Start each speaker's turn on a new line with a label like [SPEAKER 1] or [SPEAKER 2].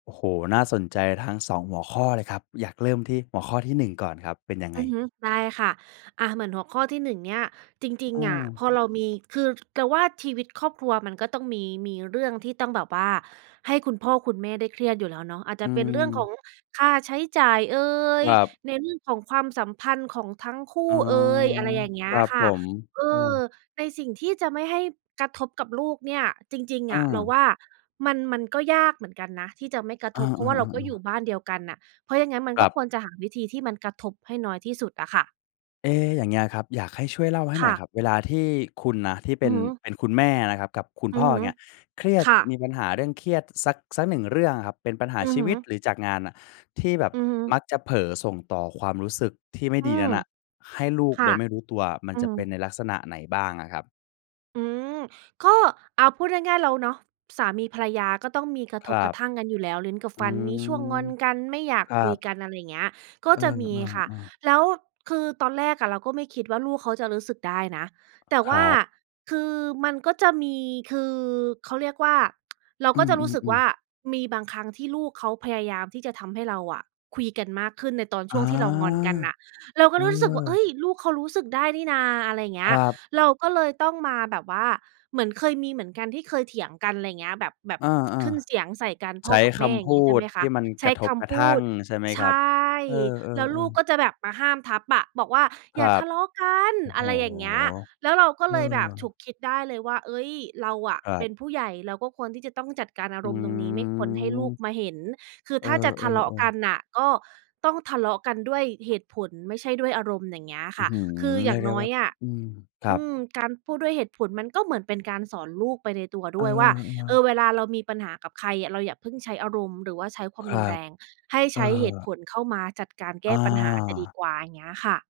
[SPEAKER 1] โอ้โฮ น่าสนใจทั้ง 2 หัวข้อเลยครับ อยากเริ่มที่หัวข้อที่ 1 ก่อนครับ เป็นยังไ
[SPEAKER 2] อ
[SPEAKER 1] ง?
[SPEAKER 2] ือฮึ ได้ค่ะ อา เหมือนหัวข้อที่ 1 เนี่ย จริง
[SPEAKER 1] อื
[SPEAKER 2] ๆ อะ พ
[SPEAKER 1] ม
[SPEAKER 2] อเรามี คือว่าชีวิตครอบครัวมันก็ต้องมี มีเรื่องที่ต้องแบบว่าให้คุณพ่อคุณแม่ได้เครียดอยู่แล้วเนาะ อาจจ
[SPEAKER 1] อื
[SPEAKER 2] ะเป็นเรื่องขอ
[SPEAKER 1] ม
[SPEAKER 2] งค่าใช้จ่ายเอ
[SPEAKER 1] ค
[SPEAKER 2] ย
[SPEAKER 1] รับ
[SPEAKER 2] ในเรื่องของความสัมพันธ์ของทั้งคู
[SPEAKER 1] อ๋
[SPEAKER 2] ่
[SPEAKER 1] อ
[SPEAKER 2] เอย อะไรอย่างเงี้
[SPEAKER 1] ค
[SPEAKER 2] ย
[SPEAKER 1] รับ
[SPEAKER 2] ค่
[SPEAKER 1] ผ
[SPEAKER 2] ะ
[SPEAKER 1] ม
[SPEAKER 2] เอ
[SPEAKER 1] เอ
[SPEAKER 2] อ
[SPEAKER 1] อ
[SPEAKER 2] ในสิ่งที่จะไม่ให้กระทบกับลูกเนี่ย จริง
[SPEAKER 1] อ
[SPEAKER 2] ๆ อะ เราว
[SPEAKER 1] า
[SPEAKER 2] ่ามัน มันก็ยากเหมือนกันนะที่จะไม่กระ
[SPEAKER 1] อ
[SPEAKER 2] ท
[SPEAKER 1] า
[SPEAKER 2] บ เพราะว่าเราก็อ
[SPEAKER 1] ๆ
[SPEAKER 2] ยู่
[SPEAKER 1] ๆ ๆ
[SPEAKER 2] บ้านเดียวกันน่ะ เพราะอย่างงั้น มัน
[SPEAKER 1] คร
[SPEAKER 2] ก็
[SPEAKER 1] ับ
[SPEAKER 2] ควรจะหาวิธีที่มันกระทบให้น้อยที่สุดอะค่ะ
[SPEAKER 1] เอ๊ะ อย่างเงี้ยครับ อยากให้ช่วยเล่าให้
[SPEAKER 2] ค
[SPEAKER 1] หน่
[SPEAKER 2] ่
[SPEAKER 1] อยค
[SPEAKER 2] ะ
[SPEAKER 1] รับ เวลาที่คุณนะที่เป
[SPEAKER 2] อื
[SPEAKER 1] ็
[SPEAKER 2] อ
[SPEAKER 1] น
[SPEAKER 2] ฮึ
[SPEAKER 1] เป็นคุณแม่นะครับ กับคุณ
[SPEAKER 2] อื
[SPEAKER 1] พ่
[SPEAKER 2] อ
[SPEAKER 1] อ
[SPEAKER 2] ฮ
[SPEAKER 1] อย่
[SPEAKER 2] ึ
[SPEAKER 1] างเงี้ย เครียด
[SPEAKER 2] ค่
[SPEAKER 1] ม
[SPEAKER 2] ะ
[SPEAKER 1] ีปัญหาเรื่องเครียดสัก สัก 1 เรื่องอะครับ เป็นปัญหา
[SPEAKER 2] อื
[SPEAKER 1] ช
[SPEAKER 2] อ
[SPEAKER 1] ี
[SPEAKER 2] ฮ
[SPEAKER 1] ว
[SPEAKER 2] ึ
[SPEAKER 1] ิต หรือจากงานน่ะ ที่แบบ
[SPEAKER 2] อือฮึ
[SPEAKER 1] มักจะเผลอส่งต่อความรู้สึกที่ไม่
[SPEAKER 2] อื
[SPEAKER 1] ดีน
[SPEAKER 2] ม
[SPEAKER 1] ั้นน่ะให้ลู
[SPEAKER 2] ค
[SPEAKER 1] ก
[SPEAKER 2] ่
[SPEAKER 1] โ
[SPEAKER 2] ะ
[SPEAKER 1] ดยไม่รู้ตัวอะ มั
[SPEAKER 2] อ
[SPEAKER 1] น
[SPEAKER 2] ื
[SPEAKER 1] จะ
[SPEAKER 2] ม
[SPEAKER 1] เป็นในลักษณะไหนบ้างอะครับ?
[SPEAKER 2] อืม ก็ อ่า พูดง่าย ๆ แล้วเนาะ สามีภรรยาก็ต้องมีกระ
[SPEAKER 1] ค
[SPEAKER 2] ท
[SPEAKER 1] ร
[SPEAKER 2] บ
[SPEAKER 1] ั
[SPEAKER 2] กร
[SPEAKER 1] บ
[SPEAKER 2] ะทั่งกันอยู่แล้ว ลิ้นกับ
[SPEAKER 1] อื
[SPEAKER 2] ฟัน มีช่วงง
[SPEAKER 1] ม
[SPEAKER 2] อนกัน ไม่อยาก
[SPEAKER 1] ครั
[SPEAKER 2] คุย
[SPEAKER 1] บ
[SPEAKER 2] กัน อะไรอย่างเงี้ย ก็
[SPEAKER 1] เอ
[SPEAKER 2] จะมีค่ะ
[SPEAKER 1] อ ๆ ๆ
[SPEAKER 2] แล้วคือตอนแรกอะเราก็ไม่คิดว่าลูกเขาจะรู้สึกได้นะ แต่
[SPEAKER 1] ค
[SPEAKER 2] ว่
[SPEAKER 1] ร
[SPEAKER 2] า
[SPEAKER 1] ับ
[SPEAKER 2] คือมันก็จะมี คือเขาเรียกว่า เรา
[SPEAKER 1] อื
[SPEAKER 2] ก็จะรู้สึกว
[SPEAKER 1] อ
[SPEAKER 2] ่
[SPEAKER 1] ๆ ๆ
[SPEAKER 2] ามีบางครั้งที่ลูกเขาพยายามที่จะทำให้เราอะคุยกันมากขึ้นในตอน
[SPEAKER 1] อ
[SPEAKER 2] ช
[SPEAKER 1] า
[SPEAKER 2] ่วงที่เรางอนกันน่ะ เราก็
[SPEAKER 1] เอ
[SPEAKER 2] เลยรู้สึกว่า เอ
[SPEAKER 1] อ
[SPEAKER 2] ๊ย ลูกเขารู้สึกได้นี่น่า อะไรอย่างเง
[SPEAKER 1] ค
[SPEAKER 2] ี้
[SPEAKER 1] ร
[SPEAKER 2] ย
[SPEAKER 1] ับ
[SPEAKER 2] เราก็เลยต้องมาแบบว่า เหมือนเคยมีเหมือนกันที่เคยเถียงกัน ไรเงี้ย แบบ แบบ
[SPEAKER 1] อา
[SPEAKER 2] ขึ้นเสียงใส่กัน
[SPEAKER 1] ๆ ใ
[SPEAKER 2] พ
[SPEAKER 1] ช
[SPEAKER 2] ่อ
[SPEAKER 1] ้
[SPEAKER 2] กับแ
[SPEAKER 1] ค
[SPEAKER 2] ม่ อย
[SPEAKER 1] ำ
[SPEAKER 2] ่
[SPEAKER 1] พ
[SPEAKER 2] าง
[SPEAKER 1] ู
[SPEAKER 2] เงี้ย ใช่ไ
[SPEAKER 1] ด
[SPEAKER 2] หมค
[SPEAKER 1] ท
[SPEAKER 2] ะ
[SPEAKER 1] ี่มัน
[SPEAKER 2] ใช
[SPEAKER 1] ก
[SPEAKER 2] ้
[SPEAKER 1] ระท
[SPEAKER 2] ค
[SPEAKER 1] บกร
[SPEAKER 2] ำ
[SPEAKER 1] ะ
[SPEAKER 2] พ
[SPEAKER 1] ท
[SPEAKER 2] ู
[SPEAKER 1] ั่ง
[SPEAKER 2] ด
[SPEAKER 1] ใช่ไหม
[SPEAKER 2] ใ
[SPEAKER 1] ค
[SPEAKER 2] ช
[SPEAKER 1] รับ?
[SPEAKER 2] ่
[SPEAKER 1] เออ
[SPEAKER 2] แล้วลูก
[SPEAKER 1] ๆ ๆ
[SPEAKER 2] ก็จะแบบมาห้ามทัพอะ บอกว่า
[SPEAKER 1] ค
[SPEAKER 2] "อย
[SPEAKER 1] ร
[SPEAKER 2] ่
[SPEAKER 1] ั
[SPEAKER 2] าท
[SPEAKER 1] บ
[SPEAKER 2] ะเลาะกัน"
[SPEAKER 1] โอ้โ
[SPEAKER 2] อ
[SPEAKER 1] ฮ
[SPEAKER 2] ะไรอย่างเงี้ย แล้วเราก็
[SPEAKER 1] เอ
[SPEAKER 2] เลยแบบฉุ
[SPEAKER 1] อ
[SPEAKER 2] กคิดได้เลยว่า "เอ๊ย เราอะ
[SPEAKER 1] คร
[SPEAKER 2] เ
[SPEAKER 1] ั
[SPEAKER 2] ป
[SPEAKER 1] บ
[SPEAKER 2] ็นผู้ใหญ่ เราก็ควรที่จะต้องจัดการอา
[SPEAKER 1] อื
[SPEAKER 2] รมณ์ตรงนี้ ไม่ควรให้ลูก
[SPEAKER 1] ม
[SPEAKER 2] มาเห็น คือ
[SPEAKER 1] เอ
[SPEAKER 2] ถ้าจะทะเลาะ
[SPEAKER 1] อ
[SPEAKER 2] ก
[SPEAKER 1] ๆ
[SPEAKER 2] ั
[SPEAKER 1] ๆ
[SPEAKER 2] นน่ะ ก็ต้องทะเลาะกันด้วยเหตุผล ไม่ใช่ด้วยอารมณ์" อย่างเงี้ยอะ
[SPEAKER 1] อื
[SPEAKER 2] ค
[SPEAKER 1] ้
[SPEAKER 2] ่
[SPEAKER 1] อ
[SPEAKER 2] ะ
[SPEAKER 1] ฮือ
[SPEAKER 2] คืออ
[SPEAKER 1] เ
[SPEAKER 2] ย
[SPEAKER 1] รี
[SPEAKER 2] ่า
[SPEAKER 1] ยก
[SPEAKER 2] ง
[SPEAKER 1] ได้
[SPEAKER 2] น้อ
[SPEAKER 1] ว่า
[SPEAKER 2] ยอะ
[SPEAKER 1] อืม คร
[SPEAKER 2] อ
[SPEAKER 1] ั
[SPEAKER 2] ื
[SPEAKER 1] บ
[SPEAKER 2] ม...การพูดด้วยเหตุผล มันก็เหมือนเป็นการสอนลูกไปในตัว
[SPEAKER 1] เอ
[SPEAKER 2] ด
[SPEAKER 1] อ
[SPEAKER 2] ้วยว่า เอ่
[SPEAKER 1] ๆ
[SPEAKER 2] อ เวลาเรามีปัญหากับใครอะ เราอย่าเพิ่งใช้อารมณ์ หรือว่าใช้คว
[SPEAKER 1] ค
[SPEAKER 2] าม
[SPEAKER 1] ร
[SPEAKER 2] ร
[SPEAKER 1] ั
[SPEAKER 2] ุนแร
[SPEAKER 1] บ
[SPEAKER 2] ง ให้
[SPEAKER 1] เอ
[SPEAKER 2] ใช้เหตุ
[SPEAKER 1] อ
[SPEAKER 2] ผลเข้ามาจัดการแก
[SPEAKER 1] อ
[SPEAKER 2] ้ปัญหาจะดี
[SPEAKER 1] า
[SPEAKER 2] กว่า อย่างเงี้ยค่ะ